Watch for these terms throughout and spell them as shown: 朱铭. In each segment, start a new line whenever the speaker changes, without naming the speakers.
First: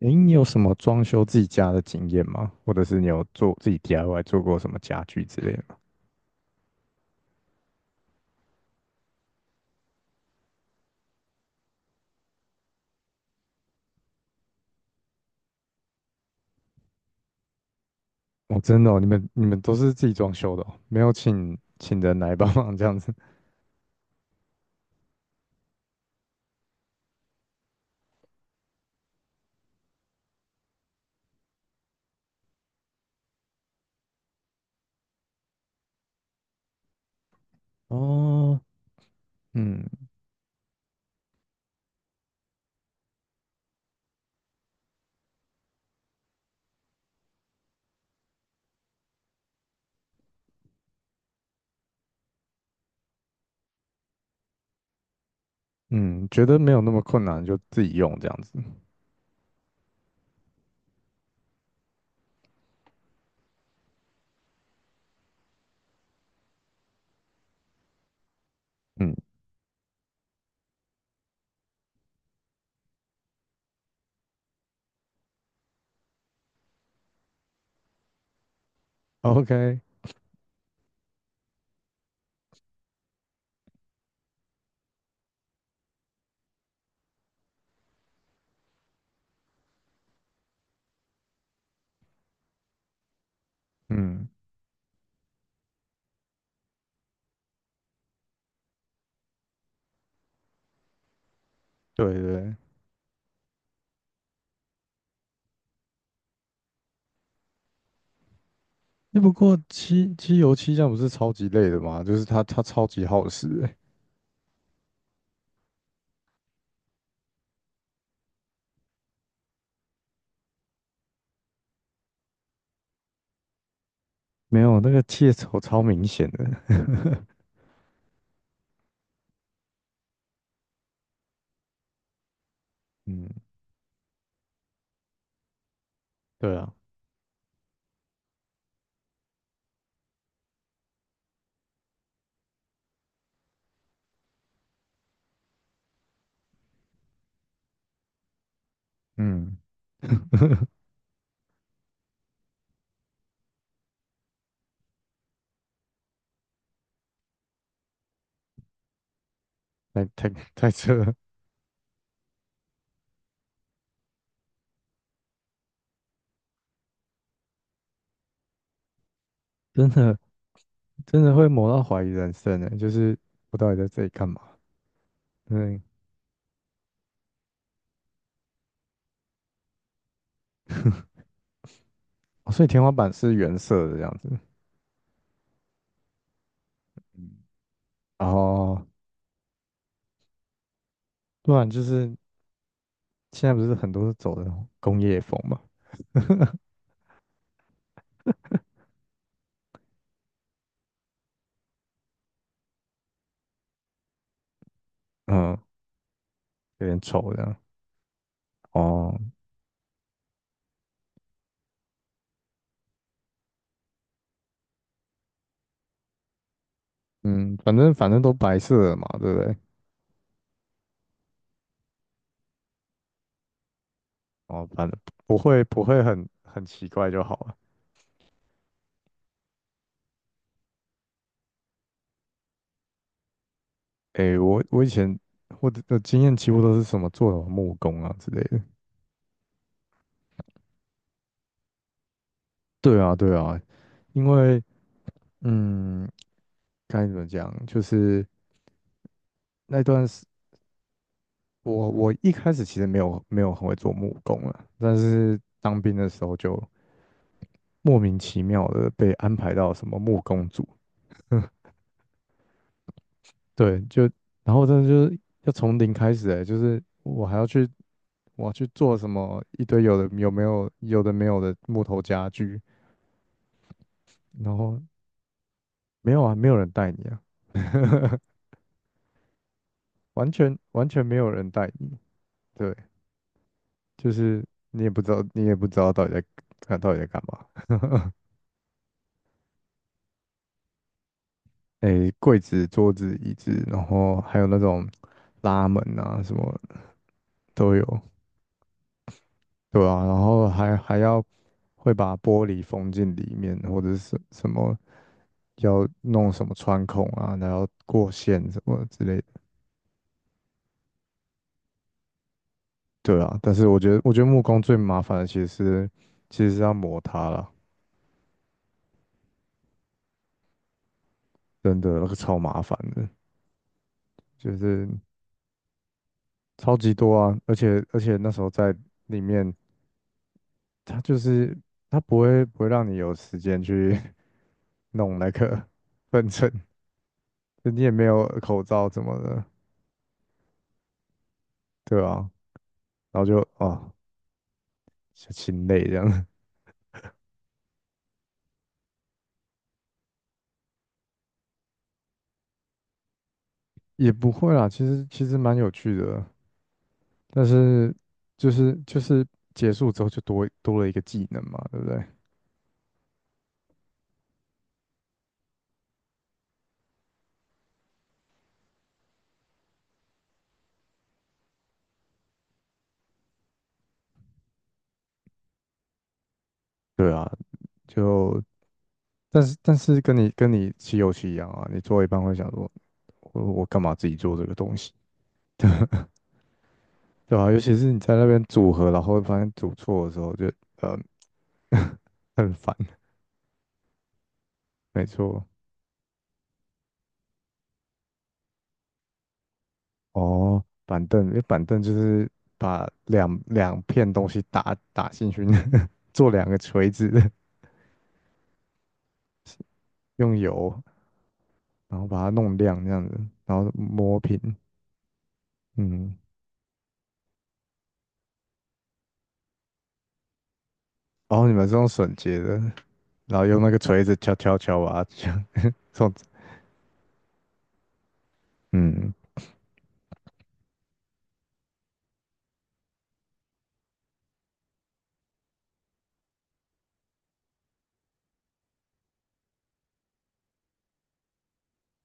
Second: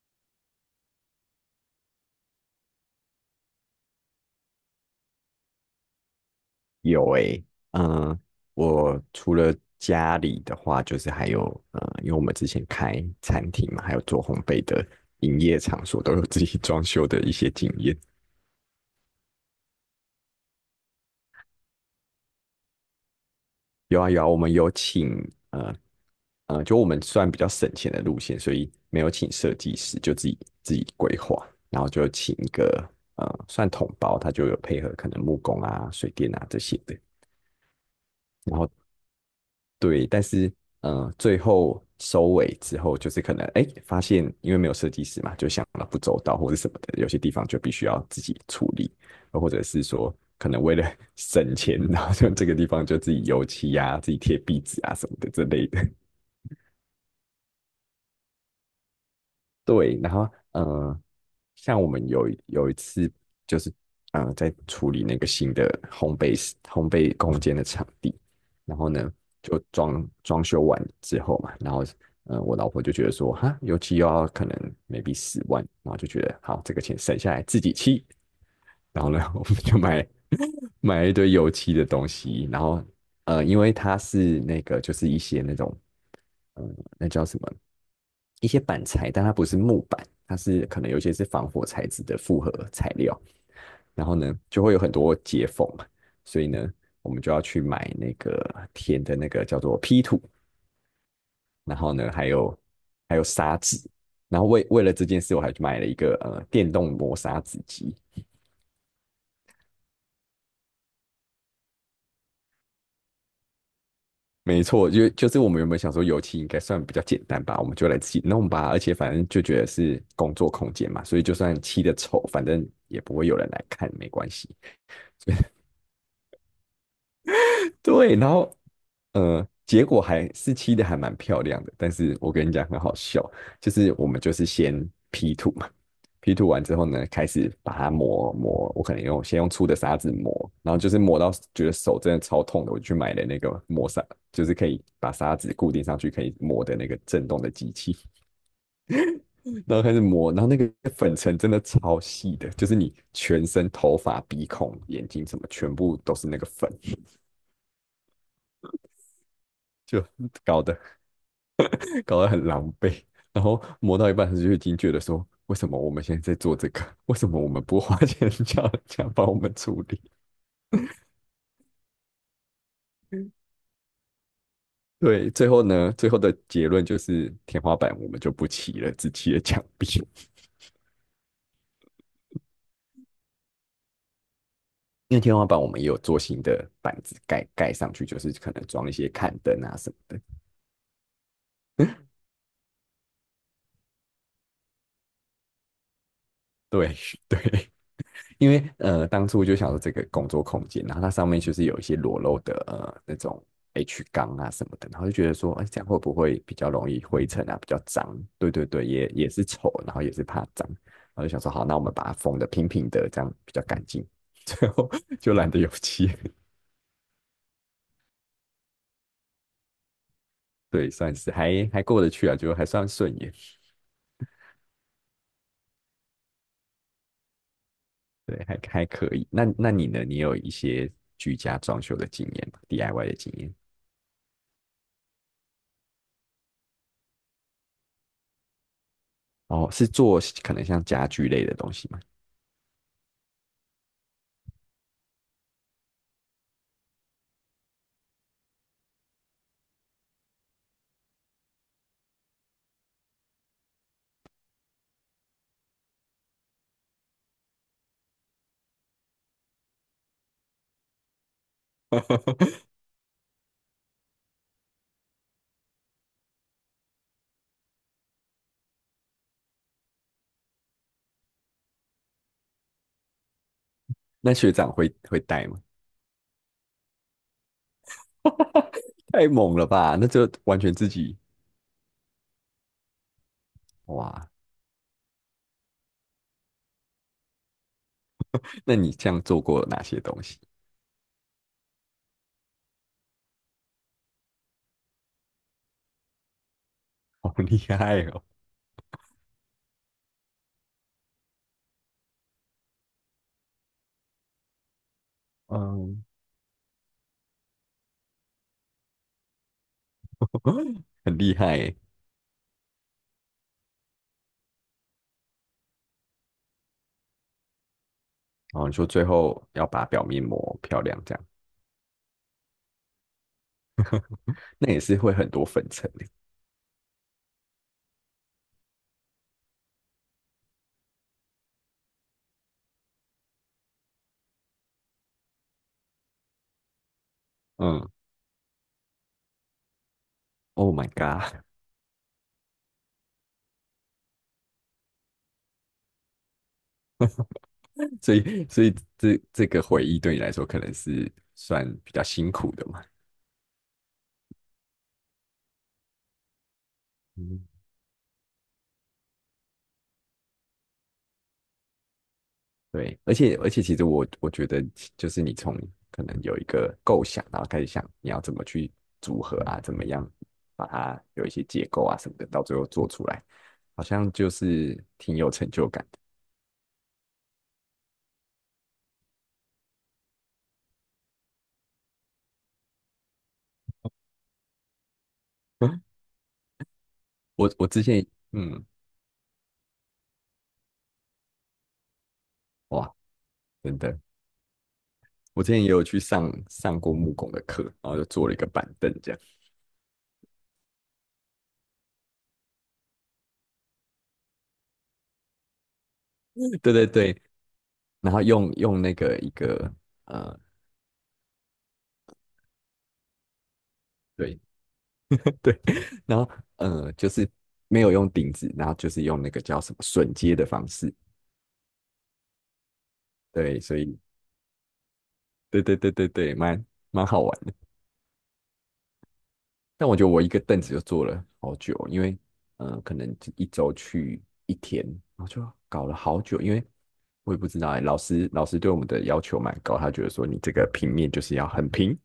诶，你有什么装修自己家的经验吗？或者是你有做自己 DIY 做过什么家具之类的吗？
有诶，嗯，我除了家里的话，就是还有，因为我们之前开餐厅嘛，还有做烘焙的营业场所，都有自己装修的一些经验。
哦，真的哦，你们都是自己装修的哦，没有请人来帮忙这样子。
有啊有啊，我们有请，呃就我们算比较省钱的路线，所以没有请设计师，就自己规划，然后就请一个算统包，他就有配合可能木工啊、水电啊这些的。然
哦，
后
嗯
对，但是，最后收尾之后，就是可能哎，发现因为没有设计师嘛，就想了不周到或者什么的，有些地方就必须要自己处理，或者是说可能为了 省钱，然后就这个地方就自己油漆啊、自己贴壁纸啊什么的之类的。
嗯，觉得没有那么困难就自己用这样子。
对，然后，像我们有一次，就是，在处理那个新的烘焙室烘焙空间的场地。然后呢
嗯
就装修完之后嘛，然后，我老婆就觉得说哈，油漆又要可能 maybe 10万，然后就觉得好这个钱省下来自己漆。然后呢 我们就
，OK，
买了一堆油漆的东西。然后，因为它是那个就是一些那种，那叫什么？一些板材，但它不是木板，它是可能有些是防火材质的复合材料。然后
嗯，
呢就会有很多接缝嘛，所以呢我们就要去买那个填的那个叫做 P 土，然后呢
对
还
对。
有，砂纸。然后为了这件事我还去买了一个电动磨砂纸机。
那不过漆油漆这样不是超级累的吗？就是它超级耗时诶，
没错，就是我们原本想说油漆应该算比较简单吧，我们就来自己弄吧。而且反正就觉得是工作空间嘛，所以就算漆的丑，反正也不会有人来看，没关系。
没有那个切头超明显的。
对，然后，结果还是漆的还蛮漂亮的，但是我跟你讲很好
嗯，
笑，就是我们就是先 P 图嘛，P 图
对
完
啊，
之后呢，开始把它磨磨，我可能先用粗的砂纸磨，然后就是磨到觉得手真的超痛的，我就去买了那个磨砂，就是可以把砂纸固定上去可以磨的那个震动的机器。
嗯，
然后开始 磨，然后那个粉尘真的超细的，就是你全身头发、鼻孔、眼睛什么全部都是那个粉，
太
就
太
搞
太
的。
扯了。
搞得很狼狈。然后磨到一半他就已经觉得说，为什么我们现在在做这个？为什么我们不花钱 叫人家帮我们处
真
理？
的真的会磨到怀疑人生呢，就是我到底在这里干嘛？
对，最后
嗯，
呢，最后的结论就是天花板我们就不漆了，只漆了墙壁。
哦所以天花板是原色的这样子，
因为天花板我们也有做新的板子
嗯，
盖上去，就
然
是可能
后
装一些看灯啊什么的。
不然就是现在不是很多是走的工业风嘛，
对 对，因为，当初就想说这个工作空间，然后它上面就是有一些裸露的那种 H 钢啊什么的。然后就觉得说，
嗯，
哎，这样会不会比较
有
容
点
易灰
丑这
尘
样。
啊，比较脏？对对对，也
哦，
也是丑，然后也是怕脏。然后就想说，好，那我们把它封的平平的，这样比较干净。最后就懒得油漆。
嗯，反正反正都白色的嘛，对不对？
对，算是还过得去啊，就还算顺眼。
哦，反正不会很很奇怪就好了。
对，还可以。那你呢？你有一些居家装修的经验吗？DIY 的经验？
诶，我以前我的经验几乎都是什么做什么木工啊之类的。
哦，是做可能像家具类的东西吗？
对啊，对啊，因为嗯，该怎么讲，就是。那段时，我一开始其实没有很会做木工啊，但是当兵的时候就莫名其妙的被安排到什么木工组，对，就然后真的就是要从零开始哎、就是我还要去我要去做什么一堆有的没有的木头家具，
那学
然
长
后
会带吗？
没有啊，没有人带你啊，
太猛了吧！那就
完全
完全自
完全没
己。
有人带你，对，就
哇。
是你也不知道到底在看到底在干嘛。
那你这样做过哪些东西？
诶，柜子、桌子、椅子，然后还有那种拉门啊，什么
好厉
都
害
有，
哦。
对啊，然后还还要会把玻璃封进里面，或者是什么要
嗯。
弄什么穿孔啊，然后过线什么之类的，
很厉害欸。
对啊。但是我觉得，我觉得木工最麻烦的其实是要磨它啦，
然后你说最后要把表面磨漂亮，这样
真的那个超麻烦的，就
那也
是
是会很多粉尘的。
超级多啊，而且那时候在里面，它就是它不会让你有时间去。弄那个 分尘，就你
嗯
也没有口罩怎么的，
，Oh my god！
对啊，然后就啊，就心累这样，
所以这个回忆对你来说可能是算比较辛苦的嘛？
也不会啦，其实蛮有趣的，但
嗯，
是就是结束之后就多了一个技能嘛，对不对？
对，而且，其实我觉得，就是你从可能有一个构想，然后开始想你要怎么去组合啊，怎么样把它有一些结构啊什么的，到最后做出来，好像就是挺有成就感的。
对啊，就但是但是跟你骑游戏一样啊，你做一半会想说，我干嘛自己做这个东西，对啊，
我
尤
我
其
之
是你
前，
在那边
嗯，
组合，然后发现组错的时候就，呃 很烦，
哇，真的。
没
我
错。
之前也有去上过木工的课，然后就做了一个板凳这样。
哦，板凳，因为板凳就是把两片东西打进去，做两个
对对
锤子，
对，然后用那个一个
用
呃。
油，然后把它弄亮这样子，然后磨平，
对。对，
嗯，
然后，就是没有用顶子，然后就是用那个叫什么榫接的方式。
然后你们是用榫接的，然后
对，
用那
所
个
以
锤子敲敲敲啊，这样，
对对对
这
对
样子，
对，蛮好玩的。
嗯，
但我觉得我一个凳子就坐了好久，因为，可能一周去一天，然后就搞了好久。因为我也不知道哎，老师对我们的要求蛮高，他觉得说你这个平面就是要很平，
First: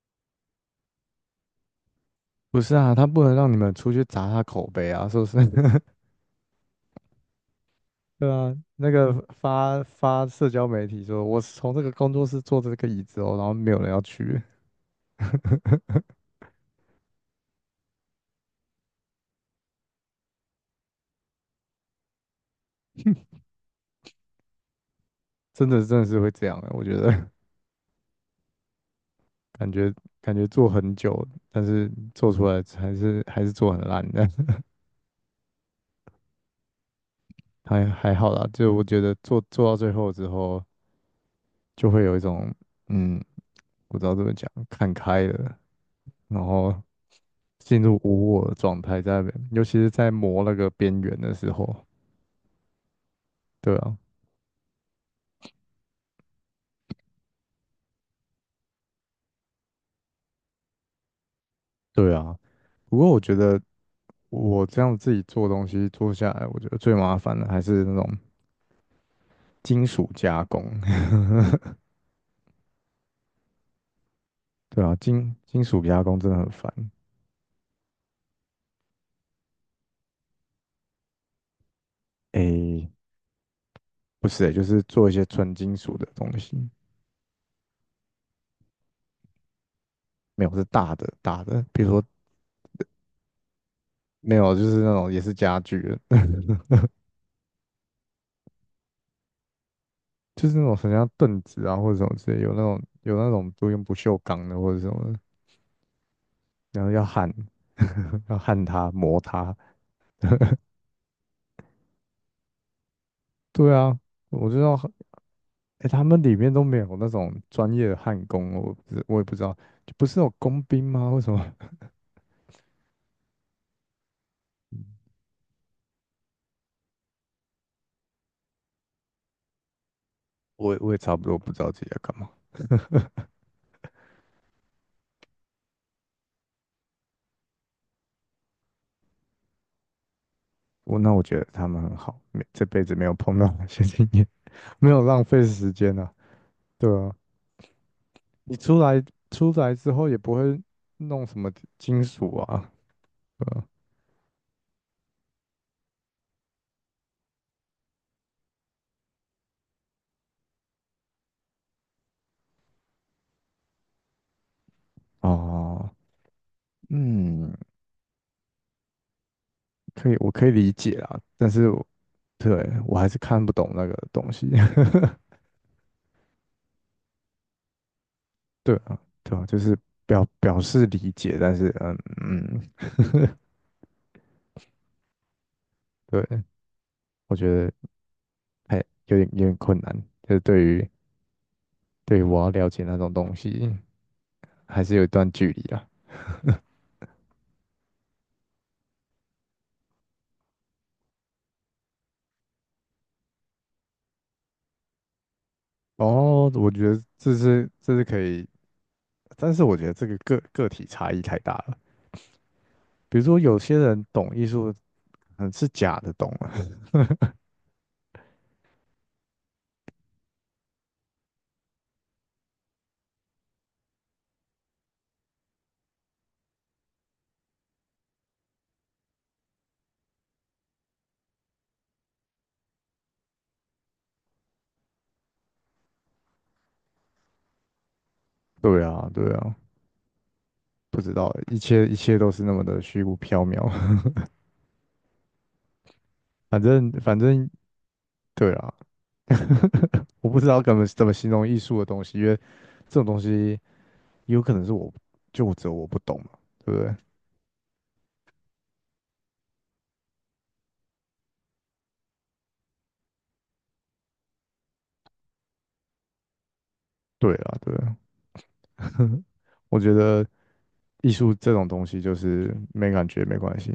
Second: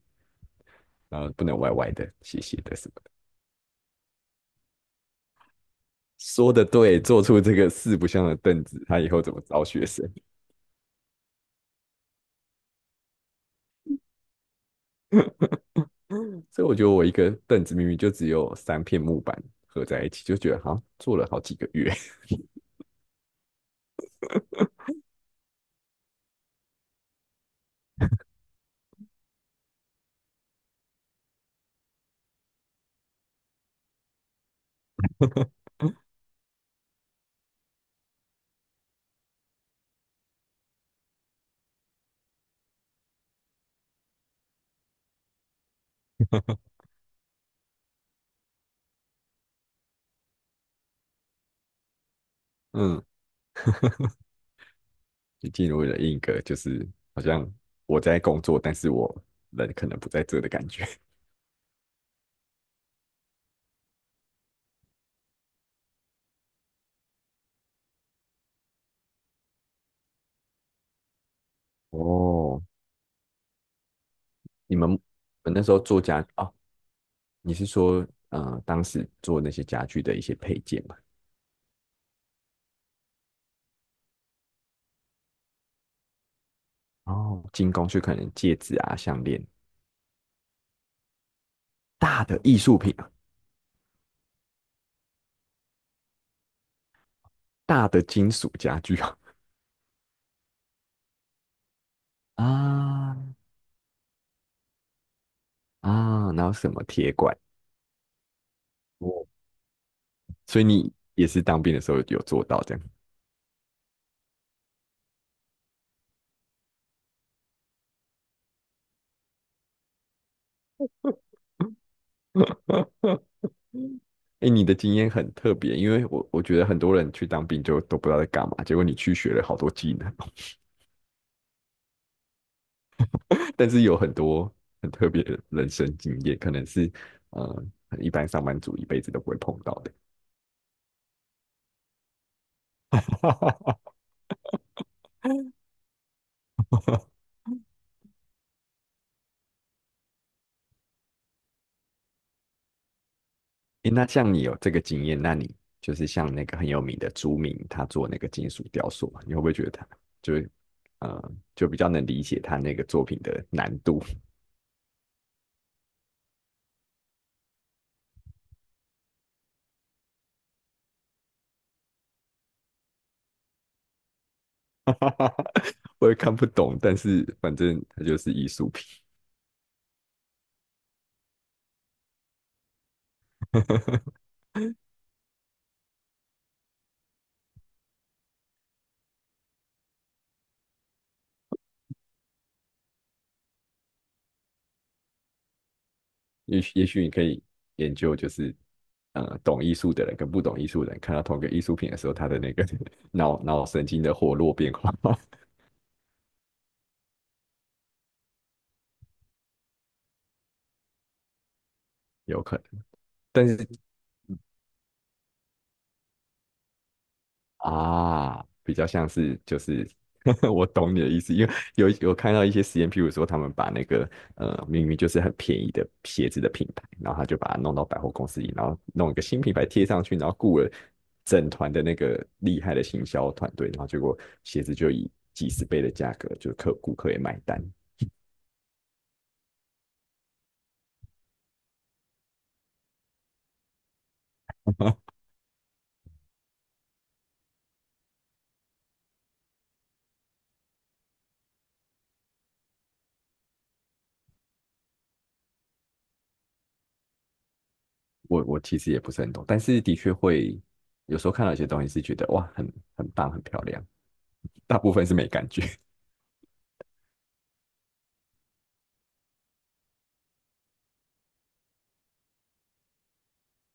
然后不能歪歪的、斜斜
不是
的什
啊，
么
他
的。
不能让你们出去砸他口碑啊，是不是？
说的对，做出这个四不像
对
的
啊，
凳子，
那
他以
个
后怎么招
发
学生？
发社交媒体说，我是从这个工作室做这个椅子哦，然后没有人要去，
所以我觉得我一个凳子明明就只有3片木板合在一起，就觉得好像做了好几个月。
真的真的是会这样的，我觉得。感觉感觉做很久，但是做出来还是做很烂的，还还好啦。就我觉得做到最后之后，就会有一种嗯，不知道怎么讲，看开了，然后进入无我的状态在那边，尤其是在磨那个边缘的时候。
嗯，
对啊，
就进入了一个就是好像我在工作，但是我人可能不在这的感觉。
对啊。不过我觉得我这样自己做东西做下来，我觉得最麻烦的还是那种金属加工。
哦，你
对
们
啊，
你
金
们那
金
时候
属
做
加工
家
真的很
哦，
烦。
你是说当时做那些家具的一些配件嘛？
诶，不是、欸，就是做一些纯金属的东西，
哦，精工就可能戒指啊、项链。
没有是大的，比如说
大的艺术品啊。
没有就是那种也是家具的
大的金属家具啊。
就是那种什么像凳子啊或者什么之类，有那种
啊
有那种都用不锈钢的或者什么的
啊，然后什
然
么
后要
铁
焊
管。
要焊它
哦，
磨它，
所以你也是当兵的时候有做到这样。
对啊，我知道，哎、他们里面都没有那种专业的焊工，我也不知道，就不是有工兵吗？为什么？
哎，你的经验很特别，因为我觉得很多人去当兵就都不知道在干嘛，结果你去学了好多技能哦。
我我也差不多不知道自己在干嘛。
但是有很多很特别的人生经验，可能是呃一般上班族一辈子都不会碰到的。
我那我觉得他们很好，没这辈子没有碰到那 些经验，没有浪费
哎，
时间啊。对啊，你出来出来之后也不会弄什么金属啊，对吧
那像你有这个经验，那你就是像那个很有名的朱铭，他做那个金属雕塑嘛，你会不会觉得他就是，就比较能理解他那个作品的难度？
哦，嗯，可以，我可以理解啊。但是我还是看不懂那个东西。
我也看不懂，但是反正它就是艺 术
对
品。
啊，对啊，就是表示理解，但是嗯嗯，对，我觉得还有点困难，就是对于我要了解那种东西，还是有一段距离啊。
也许你可以研究，就是，懂艺术的人跟不懂艺术的人看到同一个艺术品的时候，他的那个 脑神经的活络变化。
哦，我觉得这是可以，但是我觉得这个个体差异太大了。
有可能。
比如说
但
有
是
些人懂艺术，嗯，是假的懂啊。
啊，比较像是就是， 我懂你的意思，因为有看到一些实验，譬如说他们把那个，明明就是很便宜的鞋子的品牌，然后他就把它弄到百货公司里，然后弄一个新品牌贴上去，然后雇了整团的那个厉害的行销团队，然后结果鞋子就以几十倍的价格，就顾客也买单。
对啊，对啊，不知道，一切都是那么的虚无缥缈。反正反正，对啊，我不知道怎么形容艺术的东西，因为这种东西有可能是我就只有我不懂嘛，对不对？
我其实也不是很懂，但是的确会有时候看到一些东西是觉得哇，很棒，很漂亮，大部分是没感觉。
对啊，对啊，我觉得艺术这种东西就是没感觉没关系，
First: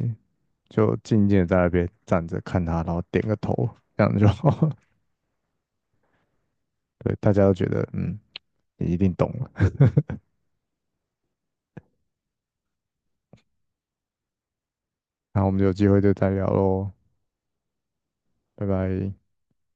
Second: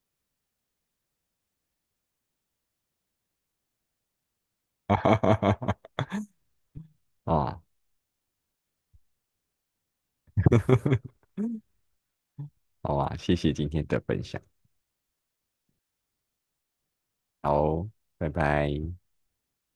就静静的在那边站着看它，然后点个头，这样就好。对，大家都
啊，
觉得嗯，你一定懂了。
好啊，谢谢今天的分享。
那我们有机会就再聊喽，
好，拜
拜
拜。
拜。